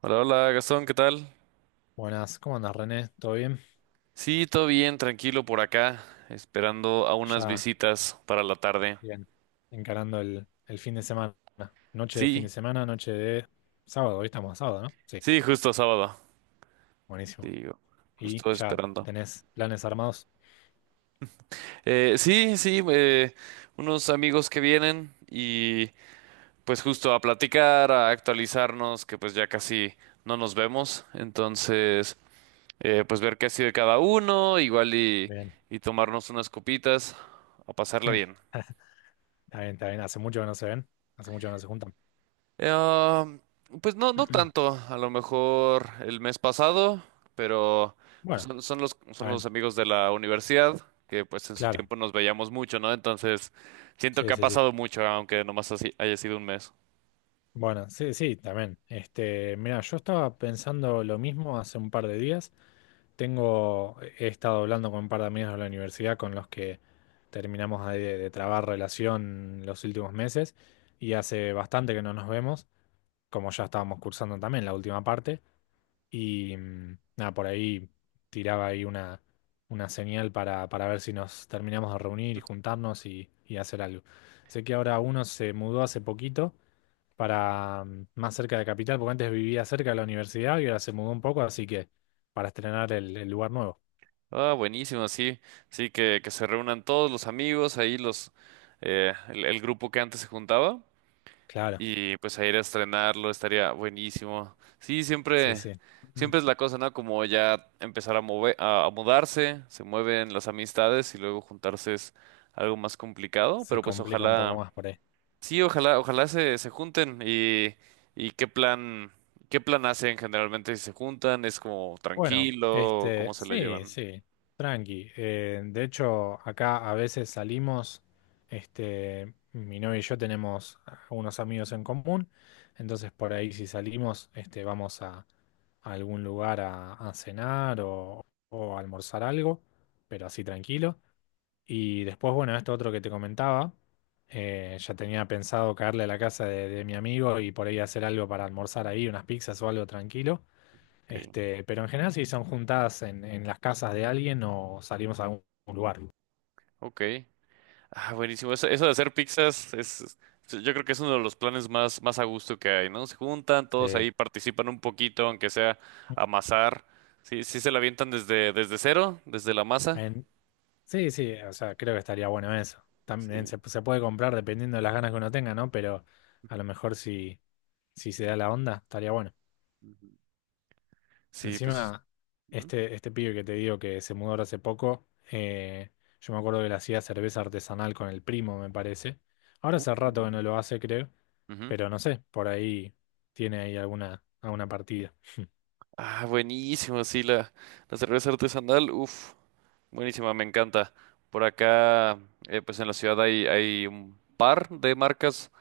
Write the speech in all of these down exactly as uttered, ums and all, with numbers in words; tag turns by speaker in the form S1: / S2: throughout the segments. S1: Hola, hola Gastón, ¿qué tal?
S2: Buenas, ¿cómo andas, René? ¿Todo bien?
S1: Sí, todo bien, tranquilo por acá, esperando a unas
S2: Ya,
S1: visitas para la tarde.
S2: bien, encarando el, el fin de semana. Noche de fin
S1: Sí,
S2: de semana, noche de sábado, hoy estamos a sábado, ¿no? Sí,
S1: sí, justo sábado.
S2: buenísimo.
S1: Digo,
S2: ¿Y
S1: justo
S2: ya
S1: esperando.
S2: tenés planes armados?
S1: Eh, sí, sí, eh, unos amigos que vienen y pues justo a platicar, a actualizarnos, que pues ya casi no nos vemos. Entonces, eh, pues ver qué ha sido de cada uno, igual y,
S2: Bien.
S1: y tomarnos unas copitas, a pasarla bien.
S2: Está bien, está bien. Hace mucho que no se ven, hace mucho que no se juntan.
S1: Eh, ah, pues no, no tanto, a lo mejor el mes pasado, pero pues
S2: Bueno,
S1: son, son los,
S2: está
S1: son los
S2: bien,
S1: amigos de la universidad que pues en su
S2: claro.
S1: tiempo nos veíamos mucho, ¿no? Entonces siento que
S2: Sí,
S1: ha
S2: sí, sí.
S1: pasado mucho, aunque nomás así haya sido un mes.
S2: Bueno, sí, sí, también. Este, mira, yo estaba pensando lo mismo hace un par de días. Tengo, he estado hablando con un par de amigos de la universidad con los que terminamos de, de trabar relación los últimos meses y hace bastante que no nos vemos, como ya estábamos cursando también la última parte y mm, nada, por ahí tiraba ahí una, una señal para, para ver si nos terminamos de reunir y juntarnos y, y hacer algo. Sé que ahora uno se mudó hace poquito para mm, más cerca de Capital, porque antes vivía cerca de la universidad y ahora se mudó un poco, así que para estrenar el el lugar nuevo.
S1: Ah, buenísimo, sí, sí, que, que se reúnan todos los amigos, ahí los, eh, el, el grupo que antes se juntaba.
S2: Claro,
S1: Y pues a ir a estrenarlo estaría buenísimo. Sí,
S2: sí,
S1: siempre,
S2: sí. Ujú.
S1: siempre es la cosa, ¿no? Como ya empezar a mover, a, a mudarse, se mueven las amistades y luego juntarse es algo más complicado,
S2: Se
S1: pero pues
S2: complica un poco
S1: ojalá,
S2: más por ahí.
S1: sí, ojalá, ojalá se, se junten, y, y qué plan, qué plan hacen generalmente si se juntan, es como
S2: Bueno,
S1: tranquilo, cómo
S2: este,
S1: se la
S2: sí,
S1: llevan.
S2: sí, tranqui. Eh, de hecho, acá a veces salimos, este, mi novia y yo tenemos unos amigos en común, entonces por ahí si salimos, este, vamos a, a algún lugar a, a cenar o, o a almorzar algo, pero así tranquilo. Y después, bueno, esto otro que te comentaba, eh, ya tenía pensado caerle a la casa de, de mi amigo y por ahí hacer algo para almorzar ahí, unas pizzas o algo tranquilo.
S1: Ok,
S2: Este, pero en general, si son juntadas en, en las casas de alguien o salimos a algún lugar.
S1: ok. Ah, buenísimo. Eso, eso de hacer pizzas es, es- yo creo que es uno de los planes más, más a gusto que hay, ¿no? Se juntan, todos
S2: Eh,
S1: ahí participan un poquito, aunque sea amasar. Sí, sí se la avientan desde, desde cero, desde la masa.
S2: en- sí, sí, o sea, creo que estaría bueno eso. También
S1: Sí.
S2: se, se puede comprar dependiendo de las ganas que uno tenga, ¿no? Pero a lo mejor si, si se da la onda, estaría bueno.
S1: Ujú. Sí, pues.
S2: Encima,
S1: Ujú.
S2: este, este pibe que te digo que se mudó ahora hace poco, eh, yo me acuerdo que le hacía cerveza artesanal con el primo, me parece. Ahora
S1: Uh.
S2: hace rato que no lo hace, creo,
S1: Ujú.
S2: pero no sé, por ahí tiene ahí alguna, alguna partida.
S1: Ah, buenísimo, sí, la, la cerveza artesanal, uff, buenísima, me encanta. Por acá, eh, pues en la ciudad hay, hay un par de marcas,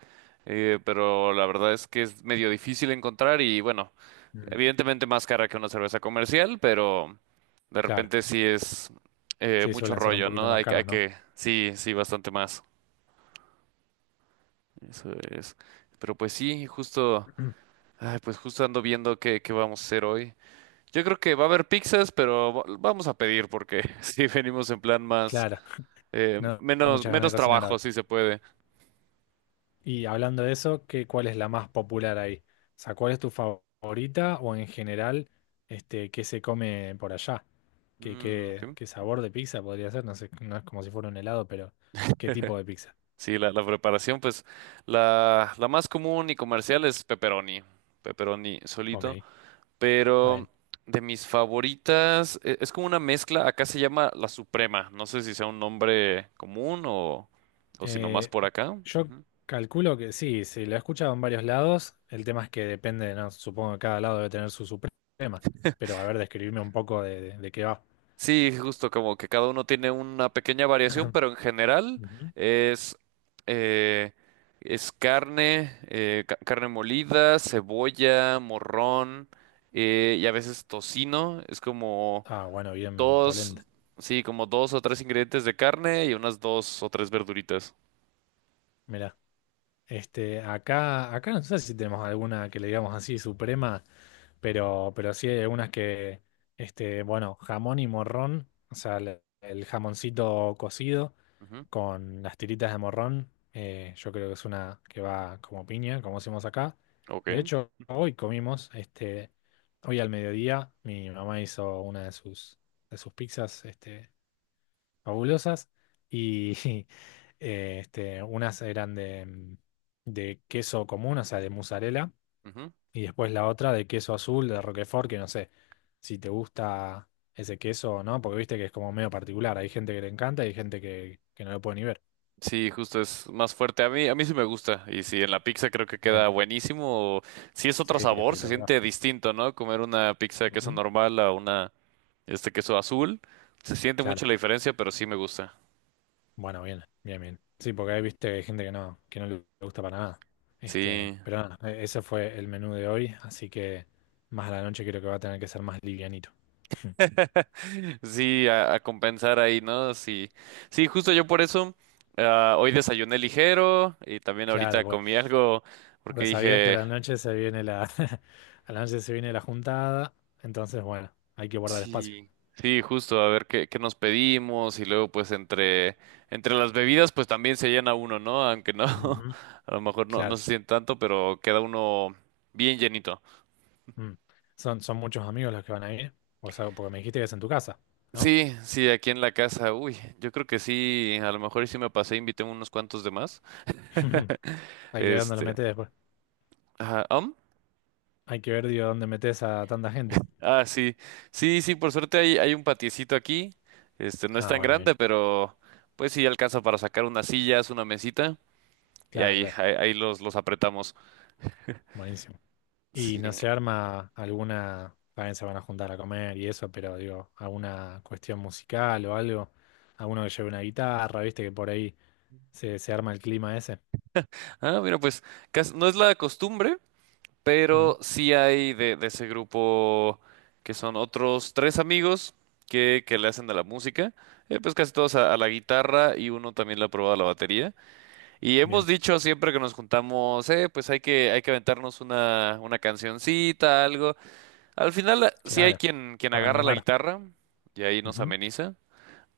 S1: eh, pero la verdad es que es medio difícil encontrar y bueno,
S2: Mm,
S1: evidentemente más cara que una cerveza comercial, pero de
S2: claro,
S1: repente sí es eh,
S2: sí,
S1: mucho
S2: suelen ser un
S1: rollo,
S2: poquito
S1: ¿no?
S2: más
S1: Hay, que- hay
S2: caras, ¿no?
S1: que, sí, sí, bastante más. Eso es. Pero pues sí, justo, ay, pues justo ando viendo qué, qué vamos a hacer hoy. Yo creo que va a haber pizzas, pero va- vamos a pedir porque sí venimos en plan más,
S2: Claro,
S1: eh,
S2: no da
S1: menos,
S2: muchas ganas de
S1: menos
S2: cocinar
S1: trabajo,
S2: ahora.
S1: si se puede.
S2: Y hablando de eso, ¿qué, cuál es la más popular ahí? O sea, ¿cuál es tu favorita o en general, este, qué se come por allá? ¿Qué,
S1: Mm,
S2: qué,
S1: ok.
S2: qué sabor de pizza podría ser? No sé, no es como si fuera un helado, pero ¿qué tipo de pizza?
S1: Sí, la, la preparación, pues la, la más común y comercial es pepperoni. Pepperoni
S2: Ok,
S1: solito.
S2: está
S1: Pero
S2: bien.
S1: de mis favoritas, e- es como una mezcla, acá se llama La Suprema, no sé si sea un nombre común o, o si nomás
S2: Eh,
S1: por acá.
S2: yo
S1: Ujú.
S2: calculo que sí, sí, lo he escuchado en varios lados. El tema es que depende, ¿no? Supongo que cada lado debe tener su suprema. Pero a ver, describirme un poco de, de- de qué va.
S1: Sí, justo como que cada uno tiene una pequeña variación, pero en general
S2: Ujú.
S1: es, eh, es carne, eh, ca- carne molida, cebolla, morrón eh, y a veces tocino, es como
S2: Ah, bueno, bien
S1: dos,
S2: polenta.
S1: sí, como dos o tres ingredientes de carne y unas dos o tres verduritas.
S2: Mirá. Este, acá, acá no sé si tenemos alguna que le digamos así suprema, pero, pero sí hay algunas que, este, bueno, jamón y morrón, o sea, el, el jamoncito cocido con las tiritas de morrón, eh, yo creo que es una que va como piña, como decimos acá. De
S1: Ok.
S2: hecho, hoy comimos, este, hoy al mediodía, mi mamá hizo una de sus, de sus pizzas, este, fabulosas y eh, este, unas eran de, mm, de queso común, o sea, de mozzarella,
S1: Ujú.
S2: y después la otra de queso azul, de Roquefort, que no sé si te gusta ese queso o no, porque viste que es como medio particular, hay gente que le encanta y hay gente que, que no lo puede ni ver.
S1: Sí, justo es más fuerte. A mí, a mí sí me gusta. Y sí, en la pizza creo que
S2: Bien,
S1: queda buenísimo. Sí es otro
S2: sí, que
S1: sabor, se
S2: espectacular.
S1: siente distinto, ¿no? Comer una pizza de queso
S2: Ujú.
S1: normal a una, este queso azul. Se siente
S2: Claro.
S1: mucho la diferencia, pero sí me gusta.
S2: Bueno, bien, bien, bien. Sí, porque ahí viste que hay gente que no, que no le gusta para nada. Este,
S1: Sí,
S2: pero nada, e- ese fue el menú de hoy, así que más a la noche creo que va a tener que ser más livianito.
S1: sí, a, a compensar ahí, ¿no? Sí, sí, justo yo por eso, ah, hoy desayuné ligero y también
S2: Claro,
S1: ahorita
S2: pues,
S1: comí algo porque
S2: porque sabías que a
S1: dije.
S2: la noche se viene la, a la noche se viene la juntada, entonces bueno, hay que guardar espacio.
S1: Sí, sí, justo, a ver qué, qué nos pedimos y luego pues entre, entre las bebidas pues también se llena uno, ¿no? Aunque no,
S2: Ujú.
S1: a lo mejor no, no
S2: Claro.
S1: se siente tanto, pero queda uno bien llenito.
S2: Mm. Son, son muchos amigos los que van a ir, o sea, porque me dijiste que es en tu casa, ¿no?
S1: Sí, sí, aquí en la casa, uy, yo creo que sí, a lo mejor y sí me pasé, invité unos cuantos de más.
S2: Hay que ver dónde los
S1: Este,
S2: metes después.
S1: ajá, ¿am?
S2: Hay que ver, digo, dónde metes a tanta gente.
S1: Ah, sí, sí, sí, por suerte hay, hay un patiecito aquí, este, no es
S2: Ah,
S1: tan
S2: bueno,
S1: grande,
S2: bien.
S1: pero pues sí alcanza para sacar unas sillas, una mesita. Y
S2: Claro,
S1: ahí,
S2: claro.
S1: ahí, ahí los, los apretamos.
S2: Buenísimo. Y
S1: Sí.
S2: no se arma alguna, también se van a juntar a comer y eso, pero digo, alguna cuestión musical o algo, alguno que lleve una guitarra, viste que por ahí se, se arma el clima ese.
S1: Ah, mira, pues cas- no es la costumbre,
S2: Mm,
S1: pero sí hay de, de ese grupo que son otros tres amigos que, que le hacen de la música. Eh, pues casi todos a, a la guitarra y uno también le ha probado a la batería. Y hemos
S2: bien,
S1: dicho siempre que nos juntamos, eh, pues hay que, hay que aventarnos una, una cancioncita, algo. Al final eh, sí hay
S2: claro,
S1: quien, quien
S2: para
S1: agarra la
S2: animar.
S1: guitarra y ahí nos
S2: Ujú.
S1: ameniza.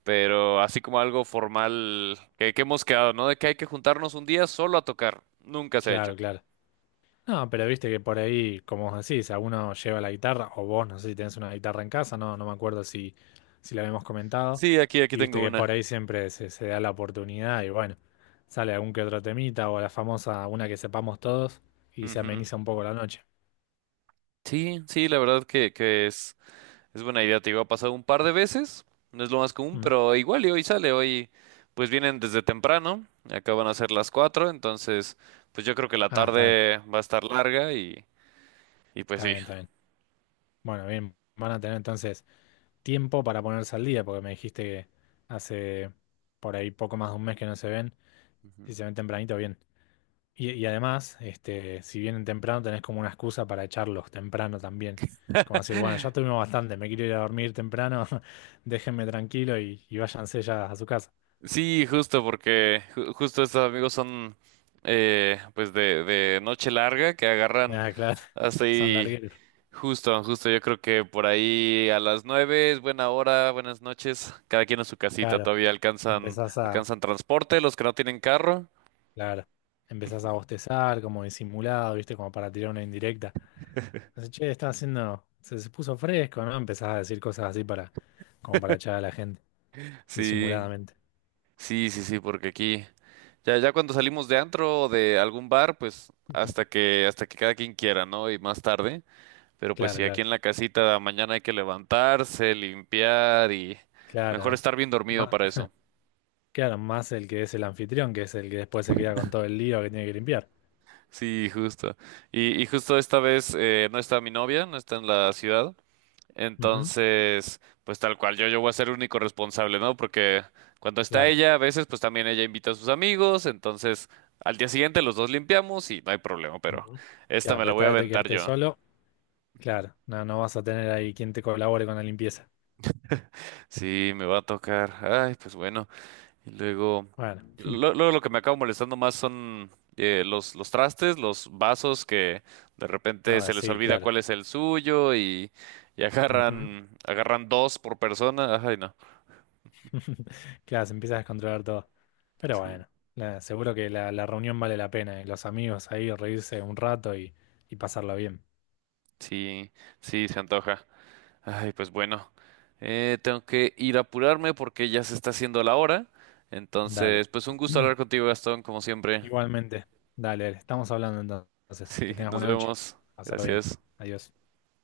S1: Pero así como algo formal que, que hemos quedado, ¿no? De que hay que juntarnos un día solo a tocar. Nunca se ha
S2: Claro,
S1: hecho.
S2: claro. No, pero viste que por ahí, como vos decís, alguno lleva la guitarra, o vos, no sé si tenés una guitarra en casa, no, no me acuerdo si, si la habíamos comentado,
S1: Sí, aquí, aquí
S2: y viste
S1: tengo
S2: que
S1: una.
S2: por ahí siempre se, se da la oportunidad y bueno, sale algún que otro temita o la famosa, una que sepamos todos y se
S1: Ujú.
S2: ameniza un poco la noche.
S1: Sí, sí, la verdad que, que es, es buena idea. Te digo, ha pasado un par de veces. No es lo más común,
S2: Mm.
S1: pero igual y hoy sale. Hoy, pues vienen desde temprano. Acaban a ser las cuatro. Entonces, pues yo creo que la
S2: Ah, está bien,
S1: tarde va a estar larga y, y pues
S2: está
S1: sí.
S2: bien, está bien. Bueno, bien, van a tener entonces tiempo para ponerse al día, porque me dijiste que hace por ahí poco más de un mes que no se ven, si
S1: Ujú.
S2: se ven tempranito, bien. Y, y además, este, si vienen temprano, tenés como una excusa para echarlos temprano también. Como decir, bueno, ya tuvimos bastante, me quiero ir a dormir temprano, déjenme tranquilo y, y váyanse ya a su casa.
S1: Sí, justo porque ju- justo estos amigos son eh, pues de, de noche larga que agarran
S2: Ah, claro,
S1: hasta
S2: son
S1: ahí
S2: largueros.
S1: justo, justo yo creo que por ahí a las nueve es buena hora, buenas noches, cada quien a su casita,
S2: Claro,
S1: todavía alcanzan,
S2: empezás a,
S1: alcanzan transporte, los que no tienen carro,
S2: claro, empezás a bostezar, como disimulado, ¿viste? Como para tirar una indirecta. Entonces, che, está haciendo, se, se puso fresco, ¿no? Empezás a decir cosas así para, como para echar a la gente,
S1: sí,
S2: disimuladamente.
S1: sí, sí, sí, porque aquí ya, ya cuando salimos de antro o de algún bar, pues hasta que, hasta que cada quien quiera, ¿no? Y más tarde. Pero pues
S2: Claro,
S1: sí, aquí
S2: claro,
S1: en la casita mañana hay que levantarse, limpiar y mejor
S2: claro,
S1: estar bien
S2: ¿no?
S1: dormido
S2: Ma-
S1: para eso.
S2: Claro, más el que es el anfitrión, que es el que después se queda con todo el lío que tiene que limpiar.
S1: Sí, justo. Y, y justo esta vez eh, no está mi novia, no está en la ciudad.
S2: Ujú.
S1: Entonces, pues tal cual, yo, yo voy a ser el único responsable, ¿no? Porque cuando está
S2: Claro.
S1: ella, a veces pues también ella invita a sus amigos. Entonces, al día siguiente los dos limpiamos y no hay problema, pero
S2: Ujú.
S1: esta
S2: Claro,
S1: me
S2: pero
S1: la voy
S2: esta
S1: a
S2: vez te
S1: aventar
S2: quedaste
S1: yo.
S2: solo, claro, no, no vas a tener ahí quien te colabore con la limpieza.
S1: Sí, me va a tocar. Ay, pues bueno. Y luego,
S2: Bueno,
S1: lo- luego lo que me acaba molestando más son eh, los, los trastes, los vasos que de repente
S2: a
S1: se les
S2: sí,
S1: olvida
S2: claro.
S1: cuál es el suyo y, y
S2: Ujú.
S1: agarran, agarran dos por persona. Ay, no.
S2: Claro, se empieza a descontrolar todo. Pero
S1: Sí,
S2: bueno, la- seguro que la, la reunión vale la pena, eh, Los amigos ahí, reírse un rato y, y pasarlo bien.
S1: sí, sí, se antoja. Ay, pues bueno. Eh, tengo que ir a apurarme porque ya se está haciendo la hora.
S2: Dale.
S1: Entonces, pues un gusto hablar contigo, Gastón, como siempre.
S2: Igualmente, dale, dale, estamos hablando entonces.
S1: Sí,
S2: Que tengas
S1: nos
S2: buena noche.
S1: vemos.
S2: Pasarlo bien.
S1: Gracias.
S2: Adiós.